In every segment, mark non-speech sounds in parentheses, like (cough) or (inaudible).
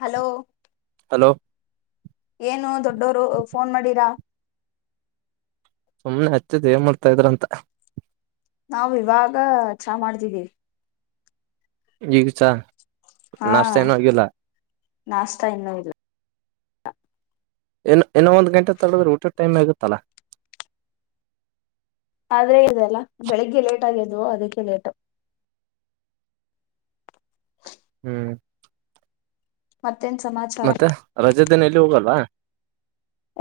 Hello hello ಏನೋ ದೊಡ್ಡೋರು phone ಮಾಡಿರ ಸುಮ್ನೆ ಹಚ್ಚಿದೆ ಏನ್ ಮಾಡ್ತಾ ಇದ್ರಂತ ನಾವು ಇವಾಗ ಚಾ ಮಾಡ್ತಿದ್ದೀವಿ. ಇಗ ಚಾ. ಹಾ ನಾಷ್ಟ ಏನೂ ಆಗಿಲ್ಲ ನಾಷ್ಠಾ ಇನ್ನು ಇಲ್ಲ ಇನ್ನ ಇನ್ನ ಒಂದ್ ಗಂಟೆ ತಡದ್ರೆ ಊಟ ಟೈಮ ಏ ಆಗತ್ತಲ್ಲ ಆದ್ರೆ ಇವೆಲ್ಲಾ ಬೆಳಿಗ್ಗೆ ಲೇಟ್ ಆಗಿದ್ವೋ ಅದಕ್ಕೆ ಲೇಟು ಹ್ಮ್ ಮತ್ತ ಮತ್ತೆ ರಜೆ ದಿನ ಎಲ್ಲೂ ಹೋಗಿಲ್ಲ ವಾ?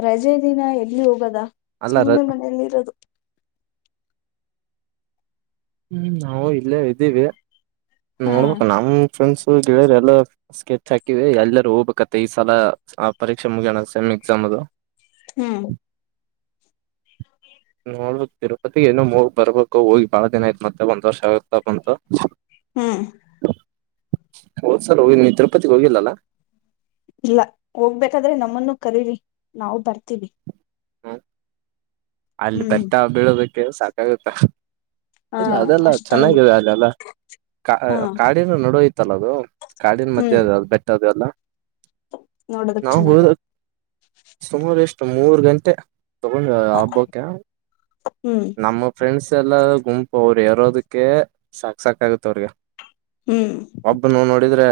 ರಜೆ ದಿನ ಎಲ್ಲಿ ಹೋಗದ ಅಲ್ಲ ರ ಸುಮ್ನೆ ಮನೇೆಯಲ್ಲಿರೋದು ಹ್ಮ್ ನಾವು ಇಲ್ಲೇ ಇದ್ದೀವಿ ಹಾ ನೋಡ್ಬೇಕ ನಮ್ಮ ಫ್ರೆಂಡ್ಸ್ ಹ ಗೆಳೆಯರ್ ಎಲ್ಲ ಸ್ಕೆಚ್ ಹಾಕಿವಿ ಎಲ್ಲರೂ ಹೋಗ್ಬೇಕತ್ತ ಈ ಸಲ ಆ ಪರೀಕ್ಷೆ ಮುಗಿಯೋಣ ಸೆಮ್ ಎಕ್ಸಾಮ್ದು. ಹ್ಮ್ ನೋಡ ಬೇಕು ತಿರುಪತಿ ಇನ್ನೊಮ್ಮೆ ಹೋಗಿ ಬರ್ಬೇಕು ಹೋಗಿ ಬಹಳ ದಿನ ಆಯ್ತ ಮತ್ತೆ ಒಂದು ವರ್ಷ ಆಗ್ತಾ ಬಂತ ಹ್ಮ್ ಹೋದ ಸಲ ಹೋಗಿ ನೀ ತಿರುಪತಿಗ ಹೋಗಿಲ್ಲಲಾ ಇಲ್ಲ ಹೋಗ್ಬೇಕಾದ್ರೆ ನಮ್ಮನ್ನು ಕರಿರಿ ನಾವು ಬರ್ತೀವಿ ಹ್ಮ ಅಲ್ಲಿ ಹ್ಮ್ ಬೆಟ್ಟ ಅದು ಇಳಿದು ಏರ್ ಸಾಕಾಗುತ್ತ ಹಾ ಇಲ್ಲ ಅದೆಲ್ಲ ಅಷ್ಟೊಂದು ಚೆನ್ನಾಗಿದೆ ಅಲ್ಲೆಲ್ಲಾ ಹಾ ಕಾಡಿನ ನಡು ಆಯ್ತಲ್ ಅದು ಕಾಡಿನ ಮಧ್ಯೆ ಹ್ಮ್ ಅದ ಅದ ಬೆಟ್ಟ ಅದು ಎಲ್ಲಾ ನೋಡೋದಕ್ ನಾವು ಹೊದಿದು ಚೆನ್ನಾಗಿರ ಸುಮ ವೇಸ್ಟ್ಸು ಮೂರು ಗಂಟೆ ತಗೊಂಡು ಹ ಹ್ಮ್ ನಮ್ಮ ಫ್ರೆಂಡ್ಸ್ ಎಲ್ಲ ಗುಂಪು ಅವರು ಎರೋದಕ್ಕೆ ಸಾಕ್ ಸಾಕ ಆಗುತ್ತ ಅವರಿಗೆ ಹ್ಮ್ ಒಬ್ಬನು ನೋಡಿದ್ರೆ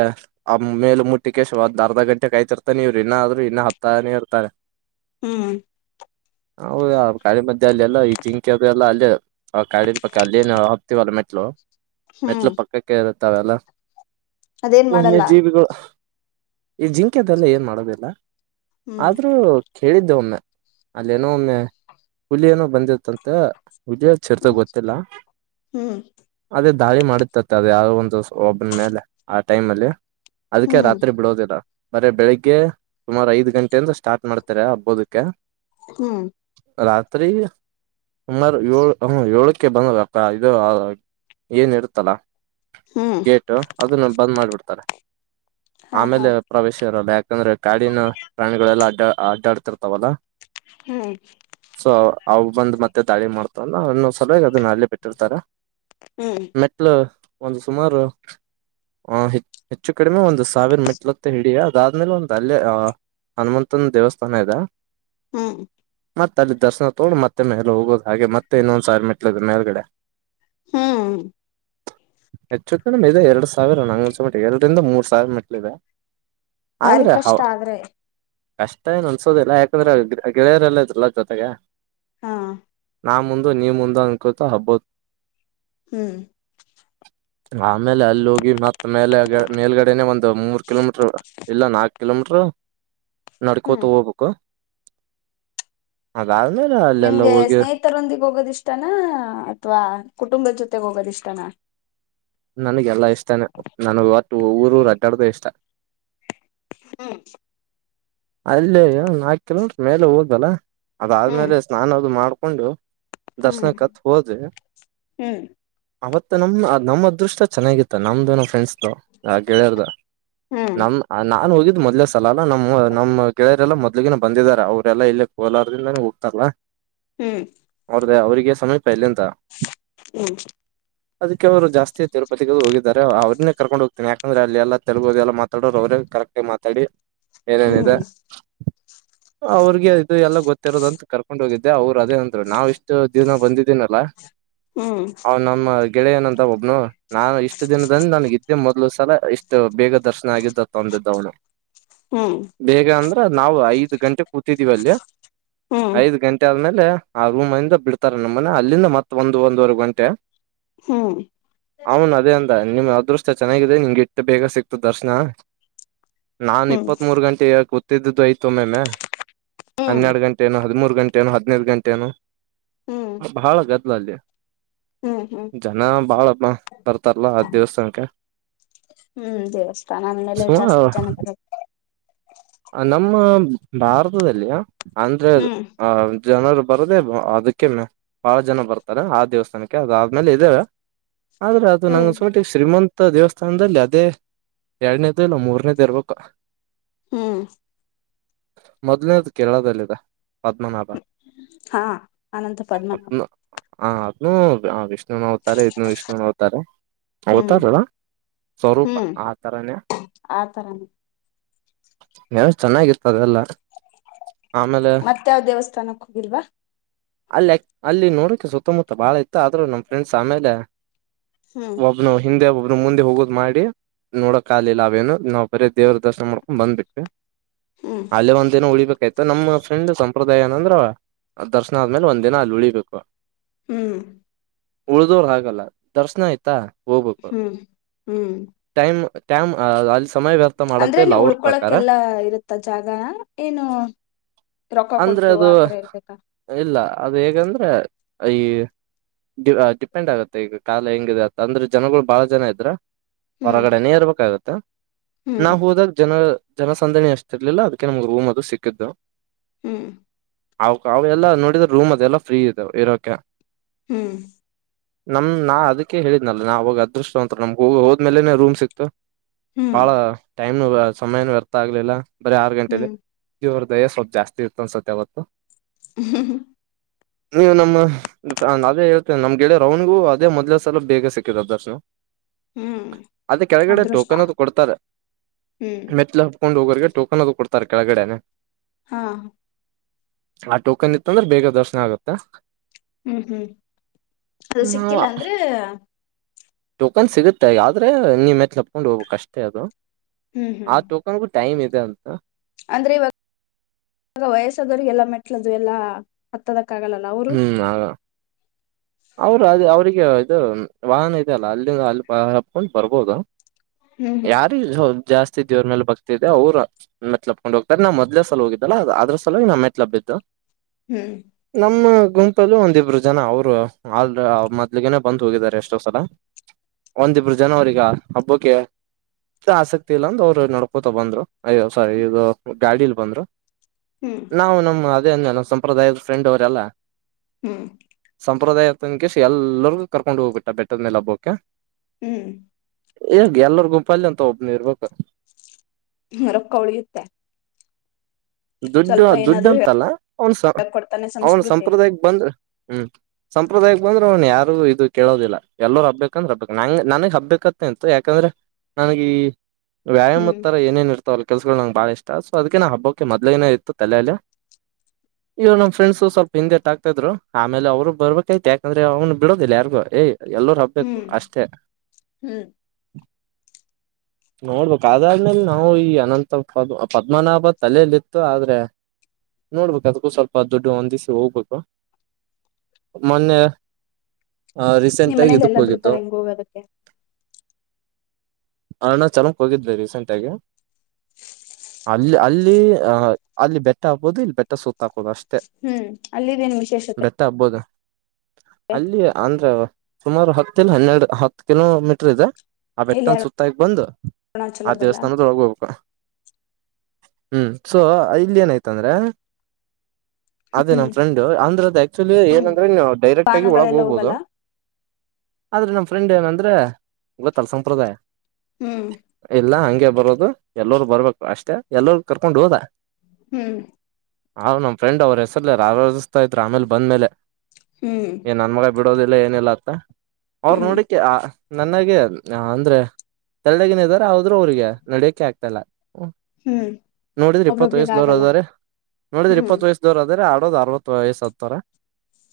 ಆ ಮೇಲೆ ಮುಟ್ಟಿ ಕೇಶಿ ಒಂದು ಅರ್ಧ ಗಂಟೆ ಕಾಯ್ತಿರ್ತಾನೆ ಇವರು ಇನ್ನಾದ್ರು ಇನ್ನೂ ಹತ್ತನೇ ಇರ್ತಾರೆ ಹ್ಮ್ ಹೌದು ಅದು (unintelligible) ಮತ್ತ ಅಲಿ ಎಲ್ಲಾ ಹಕಿ ಅದು ಎಲ್ಲಾ ಅಲ್ಲೇ ಕಾಡಿನ ಪಕ್ಕ ಅಲ್ಲಿ ಏನ್ ಹತೀವಲ್ಲ ಮೆಟ್ಲು ಮೆಟ್ಟಿಲು ಹ್ಮ್ ಪಕ್ಕಾಕೆ ಇರುತೆ ತಾವೆಲಾ ಅದೇನ್ ಮಾಡಲ್ಲ ವನ್ಯಜೀವಿಗಳು ಈ ಜಿಂಕೆ ಅದೆಲ್ಲ ಏನ್ ಮಾಡೋದಿಲ್ಲ ಹ್ಮ್ ಆದ್ರೂ ಕೇಳಿದ್ದ ಕೇಳಿದೆ ಒಮ್ಮೆ ಅಲ್ಲಿ ಏನೋ ಒಮ್ಮೆ ಹುಲಿ ಏನೋ ಬಂದಿತ್ತ ಅಂತ ಹ ವಿಜಯ ಚರ್ಚ್ ಹ್ಮ್ ಗೊತ್ತಿಲ್ಲ ಹ್ಮ್ ಅದೇ ದಾರಿ ಮಾಡತ್ತತ್ತ ಅದ ಯಾವ ಒ ಒಬ್ಬನ ಮೇಲೆ ಆ ಟೈಮ ಅಲ್ಲಿ ಅದಕ್ಕೆ ಹ್ಮ್ ರಾತ್ರಿ ಬಿಡೋದಿಲ್ಲ. ಬರ ಬೆಳಿಗ್ಗೆ ಸುಮಾರು ಐದು ಗಂಟೆಯ ಹಿಂದ ಸ್ಟಾರ್ಟ್ ಮಾಡ್ತಾರೆ ಹಬ್ಬೋದಕ್ಕೆ ಹ್ಮ್ ರಾತ್ರಿ. ಸುಮಾರು ಏಳು ಹ್ಮ ಏಳಕ್ಕೆ ಬಂದಬೇಕಕ್ಕ ಇದು ಏನ್ ಇರುತ್ತಲ್ಲಾ ಹ್ಮ್ ಗೇಟು ಅದನ್ನ ಬಂದ್ ಮಾಡಿಬಿಡ್ತಾರೆ ಹಾ ಹಾ ಆಮೇಲೆ ಪ್ರವೇಶ. (unintelligible) ಯಾಕಂದ್ರೆ ಕಾಡಿನ ಪ್ರಾಣಿಗಳಅಡ್ಡ ಅಡ್ಡಾಡ್ತಿರ್ತಾವಲ್ಲಾ ಹೂಂ ಅ ಬಂದ್ ಮತ್ತೆ ದಾಳಿ ಮಾಡತನಲ್ಲ ಇನ್ನೊಂದ್ ಸಲ. (inaudible) ಅಲ್ಲಿೇ ಬಿಟ್ಟಿರ್ತಾರ ಹ್ಮ್ ಮೆಟ್ಲು ಒಂದು ಸುಮಾರು ಆ ಹೆಚ್ಚು ಕಡಿಮೆ ಒಂದು ಸಾವಿರ ಮೆಟ್ಲತ್ತ ಹಿಡಿಯ ಅದಾದ್ಮೇಲೆ ಒಂದು ಅಲ್ಲೇ ಹನುಮಂತನ ದೇವಸ್ಥಾನ ಇದೆ. ಹ್ಮ್ ಮತ್ತ ಅಲ್ಲಿ ದರ್ಶನ ತಗೋ ಮತ್ತೆ ಮ. ಹೋಗೋದು ಹಾಗೆ ಮತ್ತೆ ಇನ್ನೊಂದ ಸಾರಿ ಮೆಟ್ಲು ಮೇಲ್ಗಡೆ ಹ್ಮ್ ಹೆಚ್ಚು ಕಡಿಮೆ ಇದಾವೆ ಎರಡು ಸಾವಿರ ನಂಗ್ಅನ್ಸು ಮಟ್ಟಿಗೆ ಎರಡರಿಂದ ಮೂರ್ ಸಾವಿರ ಮಟ್ಲಿವೆ ಭಾರಿ ಕಷ್ಟ ಆದ್ರೆ ಕಷ್ಟೇಏನ್ ಅನ್ಸೋದಿಲ್ಲ ಯಾಕಂದ್ರೆ ಗೆ ಗೆಳೆಯರೆಲ್ಲ ಇದ್ರಲ ಜೊತೆಗೆ. ಹಾ ನಾ ಮುಂದು ನೀ ಮುಂದ ಅನ್ಕೊತಾ ಹಬ್ಬೋದ್ ಹ್ಮ್ ಆಮೇಲೆ ಅಲ್ಲೋಗಿ ಮತ್ತೆ ಮೇಲೆ ಮೇಲ್ಗಡೆನೆ ಒಂದು ಮೂರು ಕಿಲೋಮೀಟರ್ ಇಲ್ಲ ನಾಲ್ಕು ಕಿಲೋಮೀಟರ್ ನಡ್ಕೋತ ಹ್ಮ್ ಹೋಗಬೇಕು. ಹ ಗಾವ ನ ರ ನಿಮ್ಗೆ ಸ್ನೇಹಿತರೊಂದಿಗೆ ಹೋಗೋದಿಷ್ಟಾನ ಅಥವಾ ಕುಟುಂಬ ಜೊತೆ ಹೋಗದಿಷ್ಟಾನ. ನನಗೆಲ್ಲಾ ಇಷ್ಟ. ತನ ನಾನು. (unintelligible) ಊರೂರು ಅಡಾಡ್ದ ಇಷ್ಟ. ಹ್ಮ ಅಲ್ಲಿೇ ಒ ನಾಕು ಕಿಲೋಮೀಟರ್ ಮೇಲೆ ಹೋದಲ್ಲ. ಹ್ಮ್ ಅದಾದ್ಮೇಲೆ ಸ್ನಾನ ಅದು ಮಾಡ್ಕ ಒಂದುು. ಹ್ಮ್ ದರ್ಶನುಕ್ಕಂತೂ ಹೋದ್ವಿ ಹ್ಮ್ ಅವತ್ ನಮ್ ನಮ್ಮ್ ಅದೃಷ್ಟ ಚೆನ್ನಾಗಿತ್ತ ನಮ್ದು ನಮ್ಮ್ ಫ್ರೆಂಡ್ಸ್ ಆ ಗೆಳೆಯರ್ದ ನಮ್ ಅ ನಾನ್ ಹೋಗಿದ್ದ. ಮೊದ್ಲ ಸಲಾಲ ನಮ್ಮ ನಮ್ ಗೆಳೆಯರೆಲ್ಲ ಮೊದಲಿಗೆನೇ ಬಂದಿದ್ದಾರೆ ಅವರೆಲ್ಲ ಇಲ್ಲೇ ಕೋಲಾರ್ದಿಂದನೇ ಹೋಗ್ತಾರಲ್ಲ ಹ್ಮ್ ಅವರಿಗೆ ಸಮೀ ಫೈಲಂದ (unintelligible) ಹ್ಮ್ ಅದಕ್ಕೆ ಅವ್ರು ಜಾಸ್ತಿ ತಿರುಪತಿಗೆ ಹೋಗಿದ್ದಾರೆ ಅವ್ರನ್ನೇ ಕರ್ಕೊಂಡ ಹೋಗ್ತನಿ ಯಾಕಂದ್ರೆ ಅಲ್ಲಿ ಎಲ್ಲಾ ತೆಲುಗುದಲ್ಲಿ ಎಲ್ಲ ಮಾತಾಡೋರು ಅವರೇ ಕರೆಕ್ಟ ಆಗಿ ಮಾತಾಡಿ. (unintelligible) ಹ್ಮ್ ಅವ್ರಿಗೆ ಇದು ಎಲ್ಲ ಗೊತ್ತಿರೋದಂತ ಕರ್ಕೊಂಡ್ ಹೋಗಿದ್ದೆ ಅವ್ರು ಅದೇನಂದ್ರು ನಾವ್ ಇಷ್ಟು ದಿನ ಬಂದಿದ್ದೀನಲ್ಲ. ಹ್ಮ್ ಹ್ಮ್ ನಮ್ಮ ಗೆಳೆಯನಂತ ಒಬ್ಬನು ನಾನಿಷ್ಟು ದಿನದನ್ ನನಗಿದ್ದ್ದ ಮ ಸಲ ಇಷ್ಟು ಬೇಗ ದರ್ಶನ ಆಗಿದ್ದ ತಂದಿದ್ದ ಅವನು ಹ್ಮ್. ಬೇಗ ಅಂದ್ರ ನಾವು ಐದ್ ಗಂಟೆ ಕೂತಿದ್ದೀವ ಅಲ್ಲಿ ಹ್ಮ್ ಐದ್ ಗಂಟೆ ಆದ್ಮೇಲೆ. ಆ ರೂಮ್ಂದ ಬಿಡ್ತಾರೆ ನಮ್ಮನೆ ಅಲ್ಲಿಂದ ಮತ್ತ ಒಂದ ಒಂದವರೆ ಗಂಟೆ. ಹ್ಮ್. ಅವನ್ ಅದೇ ಅಂದ ನಿಮ್ ಅದೃಷ್ಟ ಚೆನ್ನಾಗಿದೆ ನಿಮ್ಗೆ ಇಟ್ಟ ಬೇಗ ಸಿಕ್ತು ದರ್ಶನ. ನಾನ್ ಹ್ಮ್ ಇಪ್ಪತ್ತ್ ಮೂರು ಗಂಟೆ. ಕೂತ್ತಿದ್ದುಯ್ತೊಮ್ಮೆಮ್ಮೆ ಹನ್ನೆರಡು ಗಂಟೆ ನೋ ಹದಿಮೂರು ಗಂಟೆ ಹದಿನೈದು ಗಂಟೆನೋ ಹ್ಮ್ ಭಾಳ ಗತ್ತ ಬ (inaudible) ಹ್ಮ್ ಹ್ಮ್ ಜನ ಬಾಳ ಬರ್ತಾರಲ್ಲ ಆ ದೇವಸ್ಥಾನಕ್ಕೆ ಹ್ಮ್ ದೇವಸ್ಥಾನ ಅಂದ್ಮೇಲೆ ಜಾಸ್ತಿ ಜನ ಬರದು ನಮ್ಮ ಭಾರತದಲ್ಲಿಯಾ ಅಂದ್ರೆ ಹ್ಮ್ ಆ ಜನರು ಬರೋದೇ ಅದಕ್ಕೆನೆ ಬಹಳ ಜನ ಬರ್ತಾರೆ ಆ ದೇವಸ್ಥಾನಕ್ಕೆ ಅದಾದ್ಮೇಲೆ ಇದೇವೆ. ಆದ್ರೆ ಅದು ನನ್ ಹ್ಮ್ ಅನಿಸ್ಮಟ್ಟಿಗೆ ಶ್ರೀಮಂತ ದೇವಸ್ಥಾನದಲ್ಲಿ ಅದೇ ಎರಡನೇದು ಇಲ್ಲ ಮೂರ್ನೇದು ಇರ್ಬೇಕು ಹ್ಮ್. ಮೊದಲನೇದು ಕೇರಳದಲ್ಲಿದೆ ಪದ್ಮನಾಭ ಹಾ ಅನಂತ ಪದ್ಮನಾಭ ಅದ್ನು ಹ ಅದು ಅದಿಷ್ ಅವತಾರೆ ಇದನ್ನು ವಿಷ್ಣುನ ಅವತಾರ ಹ್ಮ್ ಅವತಾರ್ ಏನ್ ಸ್ವರೂಪ ಹ್ಮ್ ಆತರನೇ ಆತರ ಎಸ್ಟ್ ಚೆನ್ನಾಗಿತ ಅದೆಲ್ಲಾ ಮತ್ತ ಯಾವ್ ದೇವಸ್ಥಾನಕ್ ಹೋಗಿಲ್ವಾ ಅಲ್ಲ ಅಲ್ಲಿ ನೋಡೋಕೆ ಸುತ್ತಮುತ್ತ ಬಾಳ ಇತ್ತು ಆದ್ರರು ನಮ್ ಫ್ರೆಂಡ್ಸ್ ಆಮೇಲೆ ಹ್ಮ್ ಒಬ್ನು ಹಿಂದೆ ಒಬ್ಬ ಅವರು ಮುಂದೆ ಹೋಗೋದ್ ಮಾಡಿ ನೋಡಕ್ ಆಗ್ಲಿಲ್ಲ ಅವೇನು ನಾವು ಬರೀ ದೇವ್ರ ದರ್ಶನ ಮಾಡ್ಕೊಂಡ್ ಬಂದ್ವಿ (unintelligible) ಹ್ಮ್ ಅಲ್ಲೆ ಒಂದಿನ ಉಳಿಬೇಕ್ ಈತ ನಮ್ಮ ಫ್ರೆಂಡ್ ಸಂಪ್ರದಾಯ ಏನಂದ್ರ ದರ್ಶನ ಆದ್ಮೇಲ್ ಒಂದಿನ ಅಲ್ ಉಳಿಬೇಕು. ಹ್ಮ್ ಉಳ್ದೋರ್ ಹಾಗಲ್ಲ ದರ್ಶ್ನ ಆಯ್ತಾ ಹೋಗ್ಬೇಕು ಹ್ಮ್ ಹ್ಮ್ ಟ್ಯಾಮ್ ಅ ಅಲ್ಸ್ ಸಮಯ ವ್ಯರ್ಥ ಮಾಡಂತಿಲ್ಲ ಅವ್ರ್ ಪ್ರಕಾರ. ಅ ಇರುತ್ತ ಜಾಗ ಏನು ರೊಕ್ಕ ಅಂದ್ರೆ ಕೊಟ್ಟು ಅದು ಆತರ ಇರ್ಬೇಕಾ? ಅಯ್ ಡಿವ ಡಿಪೆಂಡ್ ಆಗುತ್ತೆ ಈಗ ಕಾಲ ಹೆಂಗಿದೆ ಅಂತ ಜನಗಳು ಬಾಳ ಜನ ಇದ್ರ ಹ್ಮ್ ಹೊರಗಡೆನೆೇ ಇರ್ಬೇಕಾಗುತ್ ತ್ತ ನಾ ಹ್ಮ್ ಹೋದಾಗ್ ಜನ ಜನಸಂದಣಿ ಅಷ್ಟಿರ್ಲಿಲ್ಲ ಅದಕ್ಕೆ ನಮ್ಗ್ ರೂಮ್ ಅದು ಸಿಕ್ಕಿದ್ದು. ಹ್ಮ್ ಅವ್ ಕ ಅವೆಲ್ಲಾ ನೋಡಿದ್ರೆ ರೂಮ್ ಅದೆಲ್ಲಾ ಫ್ರೀ ಇದವ ಇರಕೆ. ಹ್ಮ್ ನಮ್ ನಾ ಅದುಕ್ಕೆ ಹೇಳಿದ್ನಲ್ಲ ನಾ ಹೋಗ್ ಅದೃಷ್ಟವಂತ್ರು ನಮ್ಗೆ ಹೋ ಹೋದ್ಮೇಲೆೇನೆ ರೂಮ್ ಸಿಕ್ತು. ಬಾಳ ಹ್ಮ್ ಟೈ ಇನ್ನೂ ಸಮಯನು ಗೊತ್ತಾಗ್ಲಿಲಾ ಬರೆ ಆರು ಗಂಟೆಲ್ಲಿ ಹ್ಮ್ ನಿದ್ದೆ ಬರ್ತ್ ದಯ ಸ್ವಲ್ಪ ಜಾಸ್ತಿ ಇರ್ತ ಅದ ಸದ್ದೇ ಹೊತ್ತು ಹ್ಮ್ ಹ ನೀವ್ ಏನ್ ಅಮ್ಮ ಅದೇ ಹೇಳ್ತೇ ನಮ್ ಗೆಳೆಯರ್ ಅವನಿಗೂ ಅದೇ ಮೊದ್ಲೇ ಸಲ ಬೇಗ ಸಿಕ್ಕಿದೆ ದರ್ಶನ ಹ್ಮ್ ಅದ ಕೆಳಗಡೆ ಅದೃಷ್ಟ ಟೋಕನ್ ಅದು ಕೊಡ್ತಾರೆ ಹ್ಮ್ ಮೆಟ್ಲು ಹೋಗರಿಗೆ ಟೋಕನ್ ಅದು ಕೊಡ್ತಾರೆ ಕೆಳಗಡೆನೆ ಹಾ ಆ ಟೋಕನ್ ಇತ್ತಂದ್ರೆ ಬೇಗ ದರ್ಶನ ಆಗತ್ತೆ ಹ್ಮ್ ಹ್ಮ್ ಅದು ಸಿಕ್ಕಿಲ್ಲ ಅಂದ್ರೆ ಟೋಕನ್ ಸಿಗುತ್ತೆ ಆದ್ರೆ ನೀ ಮೆಟ್ಲು ಅತ್ಕೊಂಡು ಹೋಗಬೇಕು ಅಷ್ಟೇ ಅದು ಹ್ಮ್ ಹ್ಮ್ ಆ ಟೋಕನ್ ಗು ಟೈಮ್ ಇದೆ ಅಂತ ಅಂದ್ರೆ ಇವತ ವಯಸ ಆದವರಿಗೆ ಎಲ್ಲಾ ಮೆಟ್ಲ ಅದು ಎಲ್ಲಾ ಹತ್ತದ ಹ್ಮ್ ಆ ಅವರು ಅದೇ ಅವ್ರಿಗೆ ಈಗ ಇದು ವಾಹನ ಇದೆ ಅಲ್ಲ ಅಲ್ಲಿಂದ ಅಲ್ಲಿ ಹತ್ಕೊಂಡು ಬರ್ಬೋದು ಹ್ಮ್ ಯಾರ ಇಲ್ಲಾ ಸ್ವಲ್ಪ ಜಾಸ್ತಿ ಸಿದ್ದ ದೇವರ ಮೇಲೆ ಭಕ್ತಿ ಇದೆ ಮೆಟ್ಟಲು ಹತ್ಕೊಂಡು ಹೋಗ್ತಾರೆ ನಾನು ಮೊದಲ ಸಲ ಹೋಗಿದ್ದಲ್ಲ ಅದ್ರ ಸಲುವಾಗಿ ಮೆಟ್ಟಲು ಹತ್ತಿದ್ದು ಹ್ಮ್ ಮ್ಮ ಗುಂಪಲು ಒಂದಿಬ್ರು ಜನ ಅವ್ರು ಆಲ್ ಮೊದ್ಲುಗೆನೆೇ ಬಂದು ಹೋಗಿದ್ದಾರೆ ಎಷ್ಟೋ ಸಲ ಒಂದಿಬ್ರು ಜನ ಅವ್ರಿಗೆ ಹಬ್ಬುಕೆ ಆಸಕ್ತಿ ಇಲ್ಲಂದ ಅವ್ರೆ ನೋಡ್ಕೋತ ಬಂದ್ರು ಅಯ್ಯೋ ಸಾರಿ ಇದು ಗಾಡಿಲ್ ಬಂದ್ರು ಹ್ಮ್ ನಾವು ನಮ್ಮ ದೆ ಅಂದ್ನಲ್ಲ ಸಂಪ್ರದಾಯದ ಫ್ರೆಂಡು ದೆಲ್ಲಾ ಹ್ಮ್ ಸಂಪ್ರದಾಯದ ತನ್ಕೇಶ್ ಎಲ್ಲರ್ಗೂ ಕರ್ಕೊಂಡ್ ಹೋಗ್ಬಿಟ್ಟ ಬೆಟ್ಟದ್ ಮೇಲ್ ಹಬ್ಬುಕ್ಕೆ ಹ್ಮ್ ಈಗ್ ಎಲ್ಲರ್ ಗುಂಪಲ್ಲಿ ಅಂತ ಒಬ್ನ ಇರ್ಬೇಕು ರೊಕ್ಕ ಉಳಿಯುತ್ತೆ ದುಡ್ಡು ಸ್ವಲ್ಪ ಆ ದುಡ್ಡ ಏನಾದ್ರು ಅಂತಲ್ಲ ಅವನ್ ಸ ಕೊಡ್ತಾನೆ ಅವ್ನ್ ಸಂಸ್ಕೃತಿ ಸಂಪ್ರದಾಯಕ್ ಬಂದ್ರ ಹ್ಮ್ ಸಂಪ್ರದಾಯಕ್ ಬಂದ್ರೆ ಅವನ್ ಯಾರು ಇದು ಕೇಳೋದಿಲ್ಲ ಎಲ್ಲರುೂ ಹಬ್ಬಬೇಕಂದ್ರೆ ಹಬ್ಬಬೇಕು ನಂ ನನಗ್ ಹಬ್ಬಬೇಕತ್ತ ಅಂತ ಯಾಕಂದ್ರೆ ನನ್ಗೆ ಈ ವ್ಯಾಯಾಮ ಹ್ಮ್ ತರ ಏನೇನ್ ಇರ್ತಾವಲ್ ಕೆಲ್ಸಗಳು ನಗೆ ಬಾಳ ಇಷ್ಟ ಸೊ ಅದಕ್ಕೆ ನ ಹಬ್ಕ್ ಯಕೆ ಮೊದ್ಏನ ಇತ್ತು ತಲೆಲ್ಲ ಇವ ನಮ್ಮ ಫ್ರೆಂಡ್ಸ್ು ಸ್ವಲ್ಪ ಹಿಂದೆಟ್ಟ ಆಕ್ತಾ ಇದ್ರು ಆಮೇಲೆ ಅವರು ಬರ್ಬೇಕೈತಿ ಯಾಕಂದ್ರೆ ಅವ್ನು ಬಿಡೋದಿಲ್ಲ ಯಾರಿಗೂ ಯ್ ಎಲ್ಲರ ಹಬ್ಬೇಕು ಹ್ಮ್ ಅಷ್ಟೇ ಹ್ಮ್ ನೋಡ್ಬೇಕ ಆದ್ಮೇಲೆ ನಾವು ಈ ಅನಂತ ಪದ್ಮ ಪದ್ಮನಾಭತ್ ತಲೆಯಲ್ಲಿತ್ತು ಆದ್ರೆ ನೋಡ್ಬೇಕು ಅದಕ್ಕೂ ಸ್ವಲ್ಪ ದುಡ್ಡು ಒಂದಿಸಿ ಹೋಗ್ಬೇಕು ಮೊನ್ನೆ ರೀಸೆಂಟ್ ನಿಮ್ಮ ಮನೇಲಿ ಎಲ್ಲಾ ಬಿಡ್ತಾರೆ ಹಿಂಗ ಹೋಗದಿಕ್ಕೆ? ಅಣ ಚೆನ್ನಕ್ ಹೋಗಿದ್ೆ ರೀಸೆಂಟ್ ಆಗಿ ಅಲ್ಲಿ ಅಲ್ಲಿ ಅಲ್ಲಿ ಬೆಟ್ಟ ಹಾಕ್ಬಹುದು ಇಲ್ಲಿ ಬೆಟ್ಟ ಸುತ್ತ ಹಾಕೋುದು ಅಷ್ಟೇ ಹ್ಮ್ ಅಲ್ಲಿದ್ದೇನು ವಿಶೇಷತೆ ಬೆಟ್ಟ ಹಬೋದು ಅಲ್ಲಿ ಅಂದ್ರ ಸುಮಾರು ಹತ್ತ ಇಲ್ಲ ಹನ್ನೆರಡು ಹತ್ತು ಕಿಲೋ ಮೀಟರ್ ಇದೆ. ಆ ಇಲ್ಲಿ ಬೆಟ್ಟನ್ ಸುತ್ತು ಹಾಕಿ ಬಂದು್ ಆ ಅರುಣಾಚಲದಲ್ಲ ದೇವಸ್ಥಾನದೊಳಗ್ ಹೋಗಬೇಕು ಹ್ಮ್ ಸೊ ಇಲ್ಲಿ ಏನಾಯ್ತಂದ್ರೆ ಅದೇ ಹ್ಮ್ ನಮ್ಮ್ ಫ್ರೆಂಡ್ ಅಂದ್ರೆ ಅದು ಆಕ್ಚುಲಿ ಹ್ಮ್ ಏನಂದ್ರೆ ನೀವು ಡೈರೆಕ್ಟ್ ಆಗಿ ಒಳಗ ಬಾನಗಳೆಲ್ಲ ಹೋಗ್ಬಹುದು ಹೋಗಲ್ಲ ಆದ್ರೆ ನಮ ಫ್ರೆಂಡ್ ಏನಂದ್ರೆ ಗೊತ್ತಲ್ಲಾ ಸಂಪ್ರದಾಯ ಹ್ಮ್ ಎಲ್ಲಾ ಹಂಗೆ ಬರೋದು ಎಲ್ಲರೂ ಬರಬೇಕು ಅಷ್ಟೇ ಎಲ್ಲರೂ ಕರ್ಕೊಂಡು ಹೋದ ಹ್ಮ್ ಆವ ನಮ್ಮ ಫ್ರೆಂಡ್ ಅವ್ರ ಹೆಸರ್ಲ್ಲಾರ ಆಾರಧಿಸ್ತಾ ಇದ್ರು ಆಮೇಲೆ ಬಂದ್ಮೇಲೆ ಹ್ಮ್ ಏ ನನ್ಮಗ ಬಿಡೋದಿಲ್ಲ ಏನೆಲ್ಲ ಆತ್ ಅವ್ರ ಹ್ಮ್ ನೋಡಕ್ಕೆ ಆ ನನಗೆ ಅಂದ್ರೆ ತಳ್ಳಗಿನ ಇದ್ದಾರ ಆದ್ರರು ಅವ್ರಿಗೆ ನಡಿಯಕ್ಕೆೆ ಆಗ್ತ ಇಲ್ಲ ಹ್ಮ್ ನೋಡಿದ್ರಿ ಇಪ್ಪತ್ ಒಬ್ರೊಬ್ರಿಗ ವಯಸ್ಸ ದೋವರ ಆಗಲ್ಲ ಅದ್ರೆ ನೋಡಿದ್ರಿ ಹ್ಮ್ ಇಪ್ಪತ್ ವಯಸ್ಸ ದೋರ ಅದ್ರೆ ್ ಅರವತ್ತು ವಯಸ್ಸ ಹತ್ತಾರರ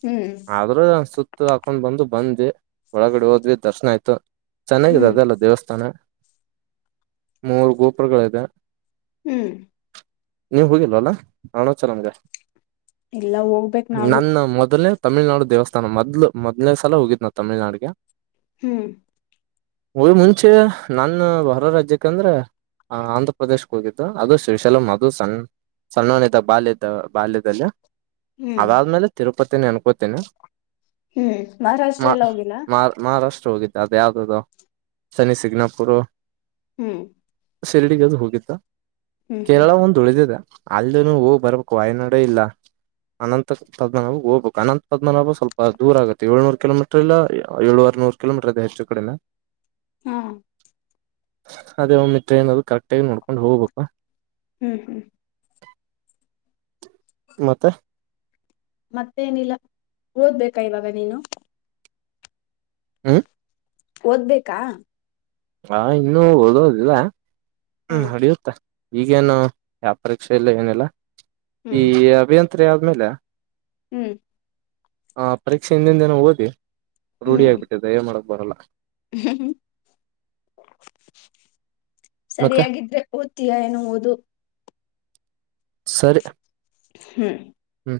ಹ್ಮ್ ಆದ್ರೂ ಸುತ್ತ (inaudible) ಹಾಕೊಂಡು ಬಂದು ಬಂದ್ವಿ ಒಳಗಡೆ ಹೋದ್ವಿ ದರ್ಶನ ಆಯ್ತು ಚೆನ್ನಾಗಿದೆ ಹ್ಮ್ ಅದೆಲ್ಲ ದೇವಸ್ಥಾನ ಮೂರ್ ಗೋಪುರಗಳಿದೆ. ಹ್ಮ್ ನೀವ್ ಹೋಗಿಲ್ವಲ್ಲ ಅರುಣಾಚಲಂಗೆ? ಇಲ್ಲ ಹೋಗ್ಬೇಕ್ ನಾವು ನನ್ ಮೊದುಲ್ನೆ ತಮಿಳ್ನಾಡು ದೇವಸ್ಥಾನ ಮೊದ್ಲು ಮೊದ್ ಲ್ನೇ ಸಲ ಹೋಗಿದ್ ನಾನ್ ತಮಿಳ್ನಾಡ್ಗೆ. ಹ್ಮ್ ಊರಿಗ್ ಮುಂಚೆ ನನ್ ಹೊರ ರಾಜ್ಯಕ್ ಅಂದ್ರೆ ಅ ಆಂಧ್ರ ಪ್ರದೇಶ್ ಹೋಗಿದ್ದೊ ಅದು ಶ್ರೀಶೈಲಂ ಅದು ಸಣ್ ಸಣ್ಣವ್ನಿದ್ದಾಗ ಬಾಲ್ಯದ ಬಾಲ್ಯದಲ್ಲಿ ಹ್ಮ್ ಅದಾದ್ಮೇಲೆ ತಿರು ಪತಿನೆ ಅನ್ಕೋತೀನಿ. ಹ್ಮ್ ಮಹಾರಾಷ್ಟ್ರ ಎಲ್ಲ ಹೋಗಿಲ್ಲ? ಷ್ಟ ಹೋಗಿದ್ ಅದ್ ಯಾವ್ದದು ಶನಿ ಸಿಗ್ನಾಪುರು ಹ್ಮ್ ಶಿರಡಿಗಾದ್ರು ಹೋಗಿದ್ದ? ಹ್ಮ್ ಹ್ಮ್ ಕೇರಳ ಒಂದು ಉಳಿದಿದೆ. ಅಲ್ಲನು ಹೋಗ್ ಬರ್ಬೇಕು ವಾಯನಾಡ ಇಲ್ಲ ಅನಂತ ತದ ನ ಹೋಗ್ಬೇಕು ಅನನ್ ಪದ್ಮನಾಬು ಸ್ವಲ್ಪ ದೂರ ಆಗು ಏಳ್ನೂರ್ ಕಿಲೋಮೀಟರ್ ಇಲ್ಲ ಏಳು ಆರ್ನೂರು ಕಿಲೋಮೀಟ್ರ್ ಇದೆ ಹೆಚ್ಚು ಕಡಿಮೆ ಹ್ಮೂ ಅದೇ ಮತ್ತೆ ಅನ್ನೋದು ಕರೆಕ್ಟ್ ಆಗಿ ನೋಡ್ ಅಲ್ ಹೋಬೇಕು. ಹ್ಮ್ ಹ್ಮ್ ಮತ್ತೆ ಮತ್ತೇ ನಿಲ್ಲ ಓದ್ಬೇಕಾ ಇವಾಗ ನೀನು, ಹ್ಮ ಓದ್ಬೇಕಾ. ಹಾ ಇನ್ನು ಓದೋದಿಲ್ಲ ಹಾ ಹ್ಮ್ ಹಡಿಯುತ್ತೆ. ಈಗೇನು ಯಾವ ಪರೀಕ್ಷೆ ಇಲ್ಲ ಏನಿಲ್ಲ. ಈ ಹ್ಮ್ ಅಭಿಯನ್ ತ್ರೆ ಆದ್ಮೇಲೆ ಹ್ಮ್ ಹ ಪರೀಕ್ಷೆ ಹಿಂದಿಂದೇನೆ ಓದಿ ರೂಢಿ ಹ್ಮ್ ಆಗ್ಬಿಟ್ಟಿದೆ ಅದೇನ್ ಮಾಡ ಬರಲ್ಲ ಹ್ಮ್, ಮತ್ತೆ ಸರಿಯಾಗಿದ್ರೆ ಓದ್ತೀಯಾ ಏನ ಓದು. ಸರಿ. ಹ್ಮ್. ಹ್ಮ